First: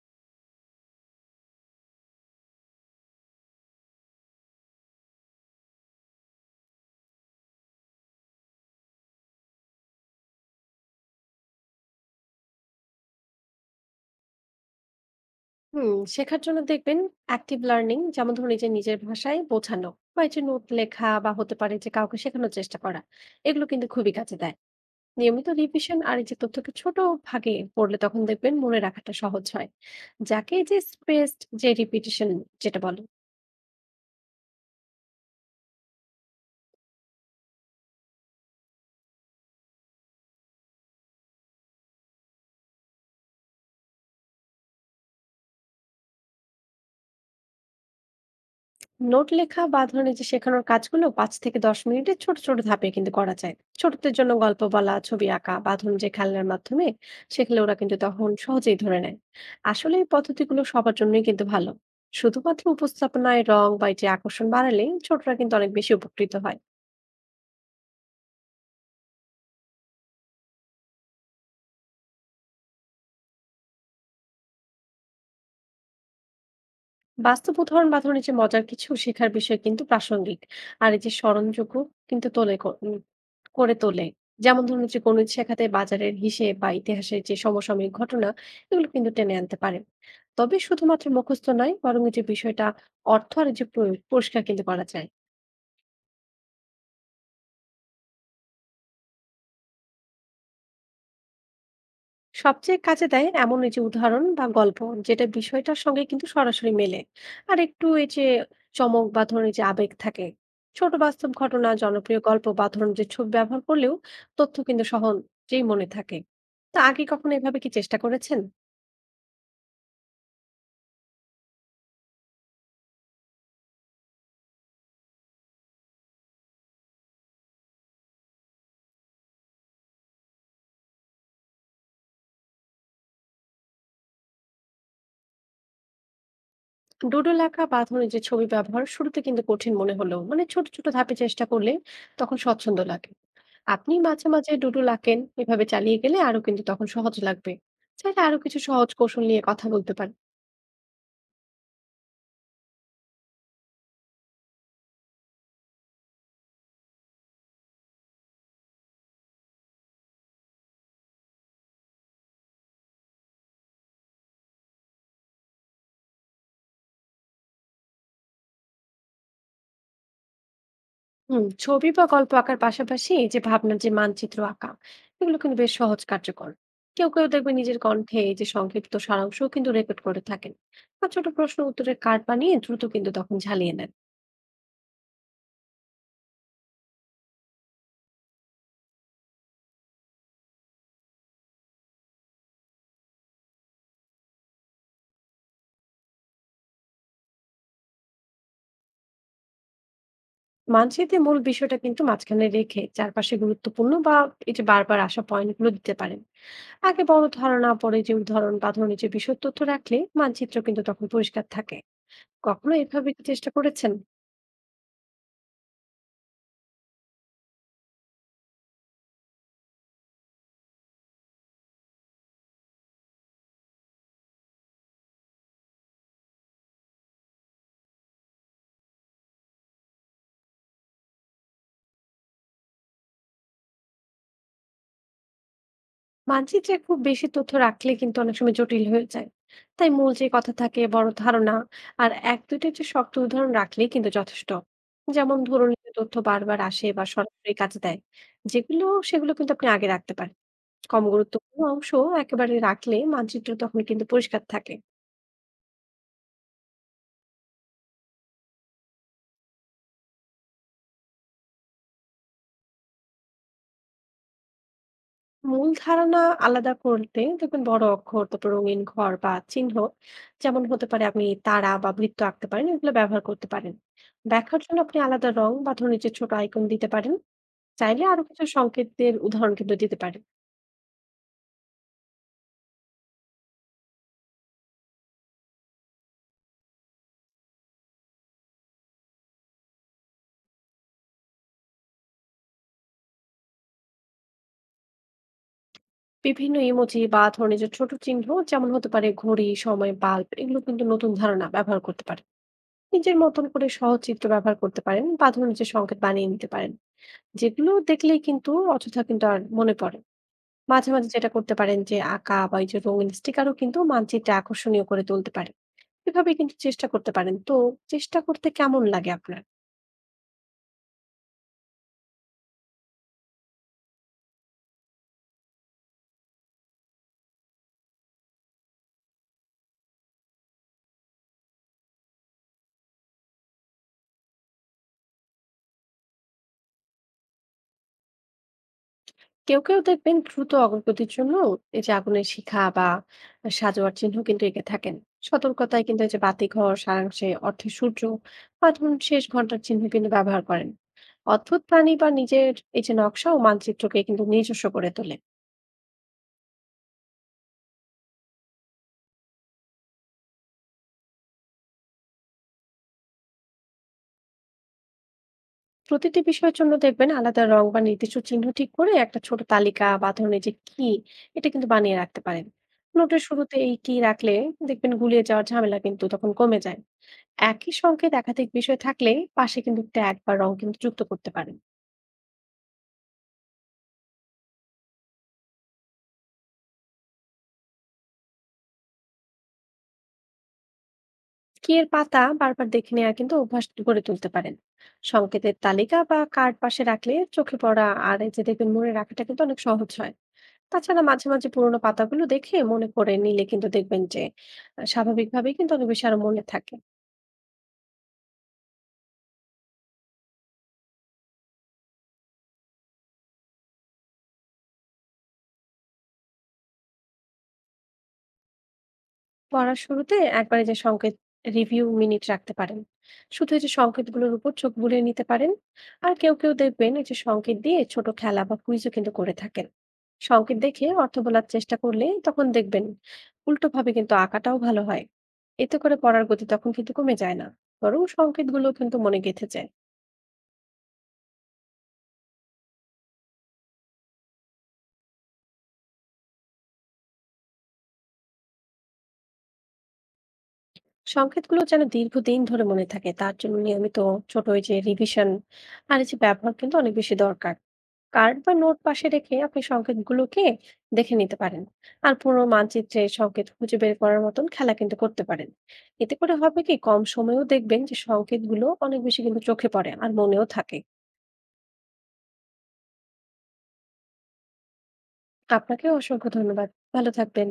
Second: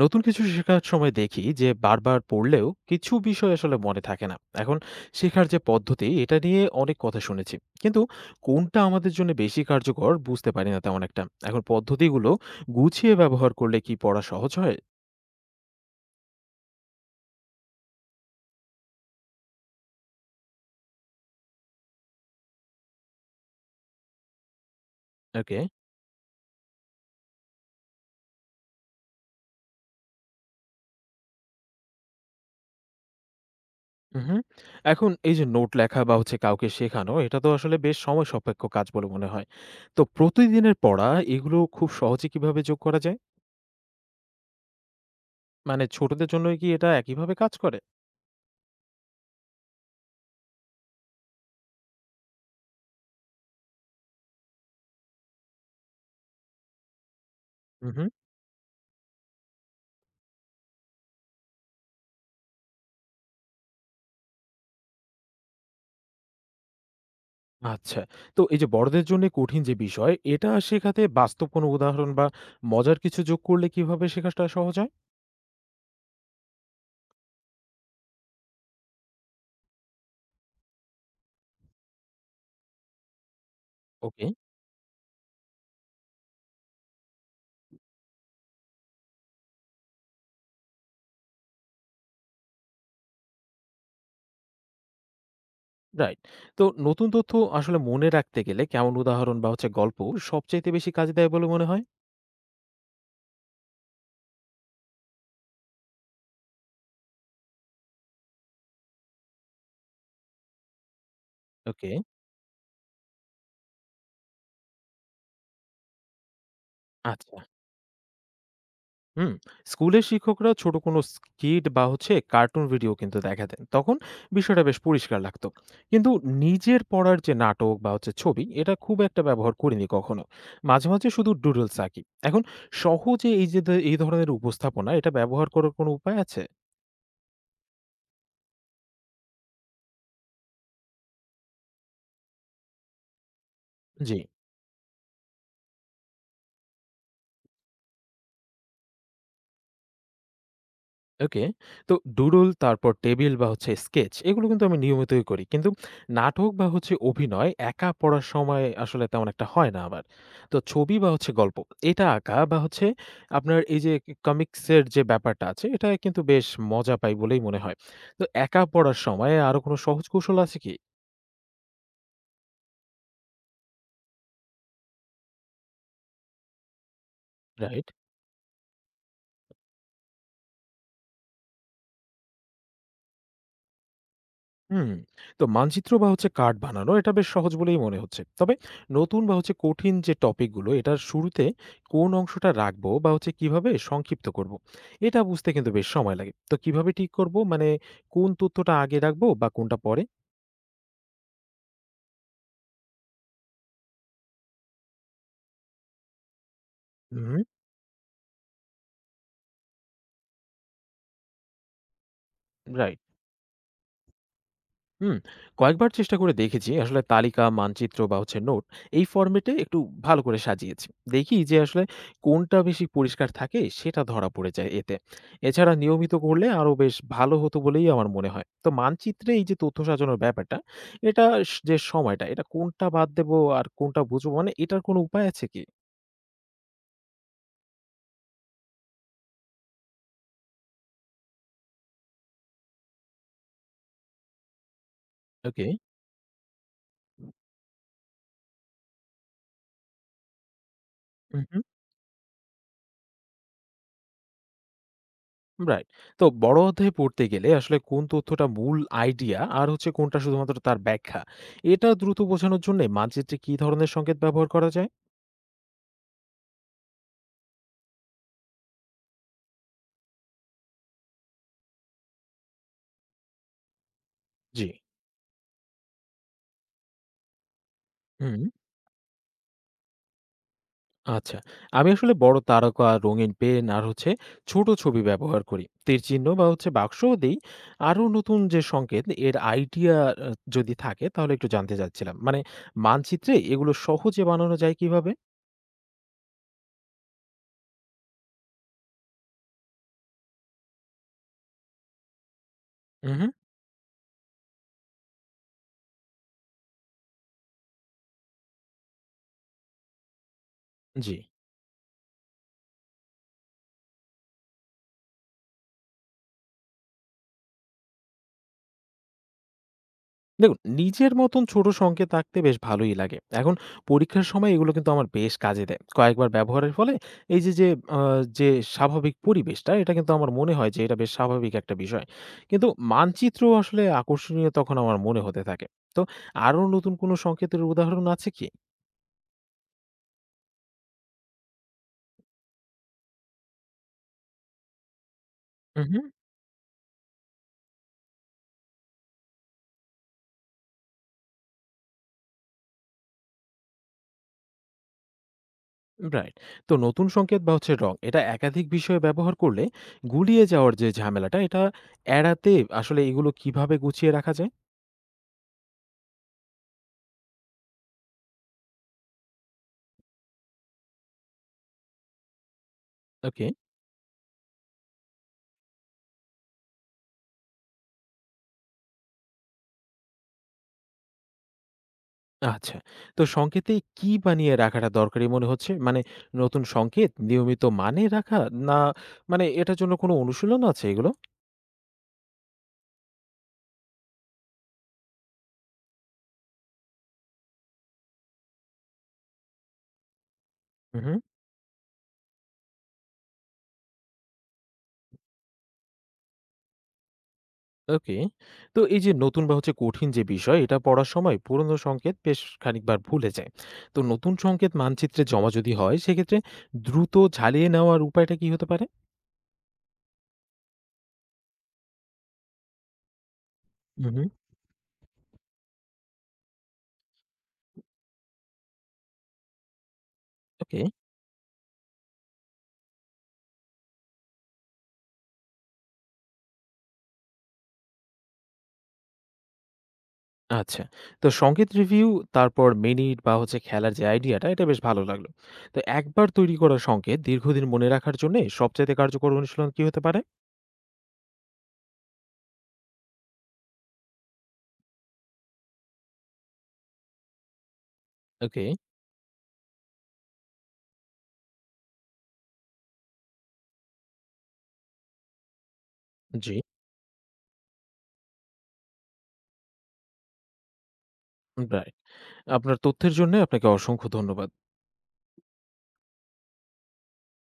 নতুন কিছু শেখার সময় দেখি যে বারবার পড়লেও কিছু বিষয় আসলে মনে থাকে না। এখন শেখার যে পদ্ধতি এটা নিয়ে অনেক কথা শুনেছি, কিন্তু কোনটা আমাদের জন্য বেশি কার্যকর বুঝতে পারি না তেমন একটা। এখন পদ্ধতিগুলো গুছিয়ে ব্যবহার করলে কি পড়া সহজ হয়? হুম শেখার জন্য দেখবেন অ্যাক্টিভ লার্নিং, যেমন ধরুন এই যে নিজের ভাষায় বোঝানো, বা এই যে নোট লেখা, বা হতে পারে যে কাউকে শেখানোর চেষ্টা করা, এগুলো কিন্তু খুবই কাজে দেয়। নিয়মিত ওকে। রিভিশন আর এই যে তথ্যকে ছোট ভাগে পড়লে তখন দেখবেন মনে রাখাটা সহজ হয়, যাকে এই যে স্পেসড যে রিপিটিশন যেটা বলে। হুম। এখন এই যে নোট লেখা বা হচ্ছে কাউকে শেখানো, এটা তো আসলে বেশ সময় সাপেক্ষ কাজ বলে মনে হয়। তো প্রতিদিনের পড়া এগুলো খুব সহজে কিভাবে যোগ করা যায়? মানে ছোটদের জন্য কি এটা একইভাবে কাজ করে? নোট লেখা বা ধরনের যে শেখানোর কাজগুলো 5 থেকে 10 মিনিটে ছোট ছোট ধাপে কিন্তু করা যায়। ছোটদের জন্য গল্প বলা, ছবি আঁকা, বা ধরুন যে খেলনার মাধ্যমে শেখলে ওরা কিন্তু তখন সহজেই ধরে নেয়। আসলে এই পদ্ধতিগুলো সবার জন্যই কিন্তু ভালো, শুধুমাত্র উপস্থাপনায় রং বা এই যে আকর্ষণ বাড়ালে ছোটরা কিন্তু অনেক বেশি উপকৃত হয়। আচ্ছা। তো এই যে বড়দের জন্যে কঠিন যে বিষয়, এটা শেখাতে বাস্তব কোনো উদাহরণ বা মজার কিছু যোগ করলে কিভাবে শেখাটা সহজ হয়? বাস্তব উদাহরণ বা ধরুন এই যে মজার কিছু শেখার বিষয় কিন্তু প্রাসঙ্গিক আর এই যে স্মরণযোগ্য কিন্তু তোলে করে তোলে। ওকে। যেমন ধরুন এই যে গণিত শেখাতে বাজারের হিসেব বা ইতিহাসের যে সমসাময়িক ঘটনা, এগুলো কিন্তু টেনে আনতে পারে। তবে শুধুমাত্র মুখস্থ নয়, বরং এই যে বিষয়টা অর্থ আর এই যে প্রয়োগ পরিষ্কার কিন্তু করা যায়। রাইট। তো নতুন তথ্য আসলে মনে রাখতে গেলে কেমন উদাহরণ বা হচ্ছে গল্প সবচাইতে বেশি কাজে দেয় বলে মনে হয়? সবচেয়ে কাজে দেয় এমন এই যে উদাহরণ বা গল্প যেটা বিষয়টার সঙ্গে কিন্তু সরাসরি মেলে আর একটু এই যে চমক বা ধরুন এই যে আবেগ থাকে। ছোট বাস্তব ঘটনা, ওকে। জনপ্রিয় গল্প বা ধরুন যে ছবি ব্যবহার করলেও তথ্য কিন্তু সহজেই মনে থাকে। তো আগে কখনো আচ্ছা। এভাবে কি চেষ্টা করেছেন? হুম। স্কুলের শিক্ষকরা ছোট কোনো স্কিট বা হচ্ছে কার্টুন ভিডিও কিন্তু দেখাতেন। তখন বিষয়টা বেশ পরিষ্কার লাগতো। কিন্তু নিজের পড়ার যে নাটক বা হচ্ছে ছবি, এটা খুব একটা ব্যবহার করিনি কখনো। মাঝে, মাঝে শুধু ডুডলস আঁকি। এখন সহজে এই যে এই ধরনের উপস্থাপনা, এটা ব্যবহার করার কোনো উপায় আছে? ডুডল আঁকা বা ধরুন এই যে ছবি ব্যবহার শুরুতে কিন্তু কঠিন মনে হলো, মানে ছোট ছোট ধাপে চেষ্টা করলে তখন স্বচ্ছন্দ লাগে। আপনি জি। মাঝে মাঝে ডুডল আঁকেন, এভাবে চালিয়ে গেলে আরো কিন্তু তখন সহজ লাগবে। চাইলে আরো কিছু সহজ কৌশল নিয়ে কথা বলতে পারেন। ওকে। তো ডুডল, তারপর টেবিল বা হচ্ছে স্কেচ এগুলো কিন্তু আমি নিয়মিতই করি। কিন্তু নাটক বা হচ্ছে অভিনয় একা পড়ার সময় আসলে তেমন একটা হয় না আমার। তো ছবি বা হচ্ছে গল্প এটা আঁকা বা হচ্ছে আপনার এই যে কমিকস এর যে ব্যাপারটা আছে, এটা কিন্তু বেশ মজা পাই বলেই মনে হয়। তো একা পড়ার সময় আরো কোনো সহজ কৌশল আছে কি? ছবি বা গল্প আঁকার পাশাপাশি এই যে ভাবনার যে মানচিত্র আঁকা, এগুলো কিন্তু বেশ সহজ কার্যকর। কেউ কেউ দেখবে নিজের রাইট। কণ্ঠে এই যে সংক্ষিপ্ত সারাংশও কিন্তু রেকর্ড করে থাকেন, বা ছোট প্রশ্ন উত্তরের কার্ড বানিয়ে দ্রুত কিন্তু তখন ঝালিয়ে নেন। হুম। তো মানচিত্র বা হচ্ছে কার্ড বানানো এটা বেশ সহজ বলেই মনে হচ্ছে। তবে নতুন বা হচ্ছে কঠিন যে টপিক গুলো, এটার শুরুতে কোন অংশটা রাখবো বা হচ্ছে কিভাবে সংক্ষিপ্ত করব, এটা বুঝতে কিন্তু বেশ সময় লাগে। তো কিভাবে ঠিক করব? মানে কোন তথ্যটা আগে রাখবো বা কোনটা পরে? মানচিত্রে মূল বিষয়টা কিন্তু মাঝখানে রেখে চারপাশে গুরুত্বপূর্ণ বা এই যে বারবার আসা পয়েন্টগুলো দিতে পারেন। আগে বড় হুম। ধারণা, পরে যে উদাহরণ বা ধরনের যে বিশদ তথ্য রাখলে মানচিত্র কিন্তু তখন পরিষ্কার থাকে। কখনো রাইট। এভাবে কি চেষ্টা করেছেন? হুম, কয়েকবার চেষ্টা করে দেখেছি। আসলে তালিকা, মানচিত্র বা হচ্ছে নোট এই ফরম্যাটে একটু ভালো করে সাজিয়েছি। দেখি যে আসলে কোনটা বেশি পরিষ্কার থাকে সেটা ধরা পড়ে যায় এতে। এছাড়া নিয়মিত করলে আরো বেশ ভালো হতো বলেই আমার মনে হয়। তো মানচিত্রে এই যে তথ্য সাজানোর ব্যাপারটা, এটা যে সময়টা, এটা কোনটা বাদ দেবো আর কোনটা বুঝবো, মানে এটার কোনো উপায় আছে কি? মানচিত্রে খুব বেশি তথ্য রাখলে কিন্তু অনেক সময় জটিল হয়ে যায়। তাই মূল যে কথা থাকে বড় ধারণা আর এক দুইটা যে শক্ত উদাহরণ রাখলেই কিন্তু যথেষ্ট। যেমন ওকে। ধরুন যে তথ্য বারবার আসে বা সরাসরি কাজে দেয় যেগুলো, সেগুলো কিন্তু আপনি আগে রাখতে পারেন। কম উহু। গুরুত্বপূর্ণ অংশ একেবারে রাখলে মানচিত্র তখন কিন্তু পরিষ্কার থাকে। রাইট। তো বড় অধ্যায়ে পড়তে গেলে আসলে কোন তথ্যটা মূল আইডিয়া আর হচ্ছে কোনটা শুধুমাত্র তার ব্যাখ্যা, এটা দ্রুত বোঝানোর জন্যে মানচিত্রে কি ধরনের সংকেত ব্যবহার করা যায়? মূল ধারণা আলাদা করতে দেখবেন বড় অক্ষর, তারপর রঙিন ঘর বা চিহ্ন, যেমন হতে পারে আপনি তারা বা বৃত্ত আঁকতে পারেন, এগুলো ব্যবহার করতে পারেন। ব্যাখ্যার জি। জন্য আপনি আলাদা রং বা ধরুন এই যে ছোট আইকন দিতে পারেন। চাইলে আরো হুম, কিছু সংকেতের উদাহরণ কিন্তু দিতে পারেন। আচ্ছা। আমি আসলে বড় তারকা, রঙিন পেন আর হচ্ছে ছোট ছবি ব্যবহার করি। তীর চিহ্ন বা হচ্ছে বাক্সও দেই। আরো নতুন যে সংকেত এর আইডিয়া আ যদি থাকে তাহলে একটু জানতে চাচ্ছিলাম। মানে মানচিত্রে এগুলো সহজে বানানো যায় কিভাবে? বিভিন্ন ইমোজি বা ধরুন এই যে ছোট চিহ্ন, যেমন হতে পারে ঘড়ি, সময়, বাল্ব, এগুলো কিন্তু নতুন ধারণা ব্যবহার করতে পারেন। নিজের উহু। মতন করে সহজ চিত্র ব্যবহার করতে পারেন, বা ধরুন এই যে সংকেত বানিয়ে নিতে পারেন, যেগুলো দেখলেই কিন্তু অযথা কিন্তু আর মনে পড়ে না। মাঝে মাঝে জি। যেটা করতে পারেন, যে আঁকা বা এই যে রঙিন স্টিকারও কিন্তু মানচিত্রে আকর্ষণীয় করে তুলতে পারে। এভাবে কিন্তু চেষ্টা করতে পারেন। তো চেষ্টা করতে কেমন লাগে আপনার? দেখুন, নিজের মতন ছোট সংকেত আঁকতে বেশ ভালোই লাগে। এখন পরীক্ষার সময় এগুলো কিন্তু আমার বেশ কাজে দেয়। কয়েকবার ব্যবহারের ফলে এই যে, যে, আ যে, স্বাভাবিক পরিবেশটা, এটা কিন্তু আমার মনে হয় যে এটা বেশ স্বাভাবিক একটা বিষয়। কিন্তু মানচিত্র আসলে আকর্ষণীয় তখন আমার মনে হতে থাকে। তো আরো নতুন কোনো সংকেতের উদাহরণ আছে কি? কেউ কেউ দেখবেন দ্রুত অগ্রগতির জন্য এই যে আগুনের শিখা বা সাজোয়ার চিহ্ন কিন্তু এঁকে থাকেন। সতর্কতায় উহু। কিন্তু এই যে বাতিঘর, সারাংশে, অর্থে সূর্য বা ধরুন শেষ ঘন্টার চিহ্ন কিন্তু ব্যবহার করেন। অদ্ভুত প্রাণী বা নিজের এই যে নকশা ও মানচিত্রকে কিন্তু নিজস্ব করে তোলে। রাইট। তো নতুন সংকেত বা হচ্ছে রং এটা একাধিক বিষয়ে ব্যবহার করলে গুলিয়ে যাওয়ার যে ঝামেলাটা এটা এড়াতে আসলে এগুলো কিভাবে গুছিয়ে রাখা যায়? প্রতিটি বিষয়ের জন্য দেখবেন আলাদা রং বা নির্দিষ্ট চিহ্ন ঠিক করে একটা ছোট তালিকা বা ধরুন এই যে কি, এটা কিন্তু বানিয়ে রাখতে পারেন। নোটের ওকে। শুরুতে এই কি রাখলে দেখবেন গুলিয়ে যাওয়ার ঝামেলা কিন্তু তখন কমে যায়। একই সংকেত একাধিক বিষয় থাকলে পাশে কিন্তু ট্যাগ বা রং কিন্তু যুক্ত করতে পারেন। আচ্ছা। তো সংকেতে কি বানিয়ে রাখাটা দরকারি মনে হচ্ছে? মানে নতুন সংকেত নিয়মিত মানে রাখা? না, মানে এটার জন্য কোনো অনুশীলন আছে এগুলো? কি এর পাতা বারবার দেখে নেওয়া কিন্তু অভ্যাস গড়ে তুলতে পারেন। সংকেতের তালিকা বা কার্ড পাশে রাখলে চোখে পড়া আর এই যে দেখবেন মনে রাখাটা কিন্তু অনেক সহজ হয়। তাছাড়া উহু। মাঝে মাঝে পুরোনো পাতাগুলো দেখে মনে করে নিলে কিন্তু দেখবেন যে স্বাভাবিকভাবেই কিন্তু অনেক বেশি আরো মনে থাকে। ওকে। তো এই যে নতুন বা হচ্ছে কঠিন যে বিষয় এটা পড়ার সময় পুরনো সংকেত বেশ খানিকবার ভুলে যায়। তো নতুন সংকেত মানচিত্রে জমা যদি হয়, সেক্ষেত্রে দ্রুত ঝালিয়ে নেওয়ার উপায়টা কি হতে পারে? পড়ার শুরুতে একবারে যে সংকেত রিভিউ মিনিট রাখতে পারেন। শুধু এই যে উহু। সংকেতগুলোর উপর চোখ বুলিয়ে নিতে পারেন। আর কেউ কেউ দেখবেন এই যে সংকেত দিয়ে ছোট খেলা বা কুইজও কিন্তু করে থাকেন। সংকেত ওকে। দেখে অর্থ বলার চেষ্টা করলে তখন দেখবেন উল্টোভাবে কিন্তু আঁকাটাও ভালো হয়। এতে করে পড়ার গতি তখন কিন্তু কমে যায় না, বরং সংকেতগুলো কিন্তু মনে গেঁথে যায়। আচ্ছা। তো সংগীত রিভিউ, তারপর মিনিট বা হচ্ছে খেলার যে আইডিয়াটা, এটা বেশ ভালো লাগলো। তো একবার তৈরি করা সংকেত দীর্ঘদিন মনে রাখার জন্যে সবচাইতে কার্যকর অনুশীলন কি হতে পারে? সংকেতগুলো যেন দীর্ঘদিন ধরে মনে থাকে তার জন্য নিয়মিত ছোট ওই যে রিভিশন আর এই যে ব্যবহার কিন্তু অনেক বেশি দরকার। কার্ড বা ওকে। নোট পাশে রেখে আপনি সংকেতগুলোকে দেখে নিতে পারেন, আর পুরো মানচিত্রে সংকেত খুঁজে বের করার মতন খেলা কিন্তু করতে পারেন। এতে করে জি। হবে কি, কম সময়েও দেখবেন যে সংকেতগুলো অনেক বেশি কিন্তু চোখে পড়ে আর মনেও থাকে। রাইট। আপনার তথ্যের জন্যে আপনাকে অসংখ্য ধন্যবাদ। আপনাকে অসংখ্য ধন্যবাদ। ভালো থাকবেন।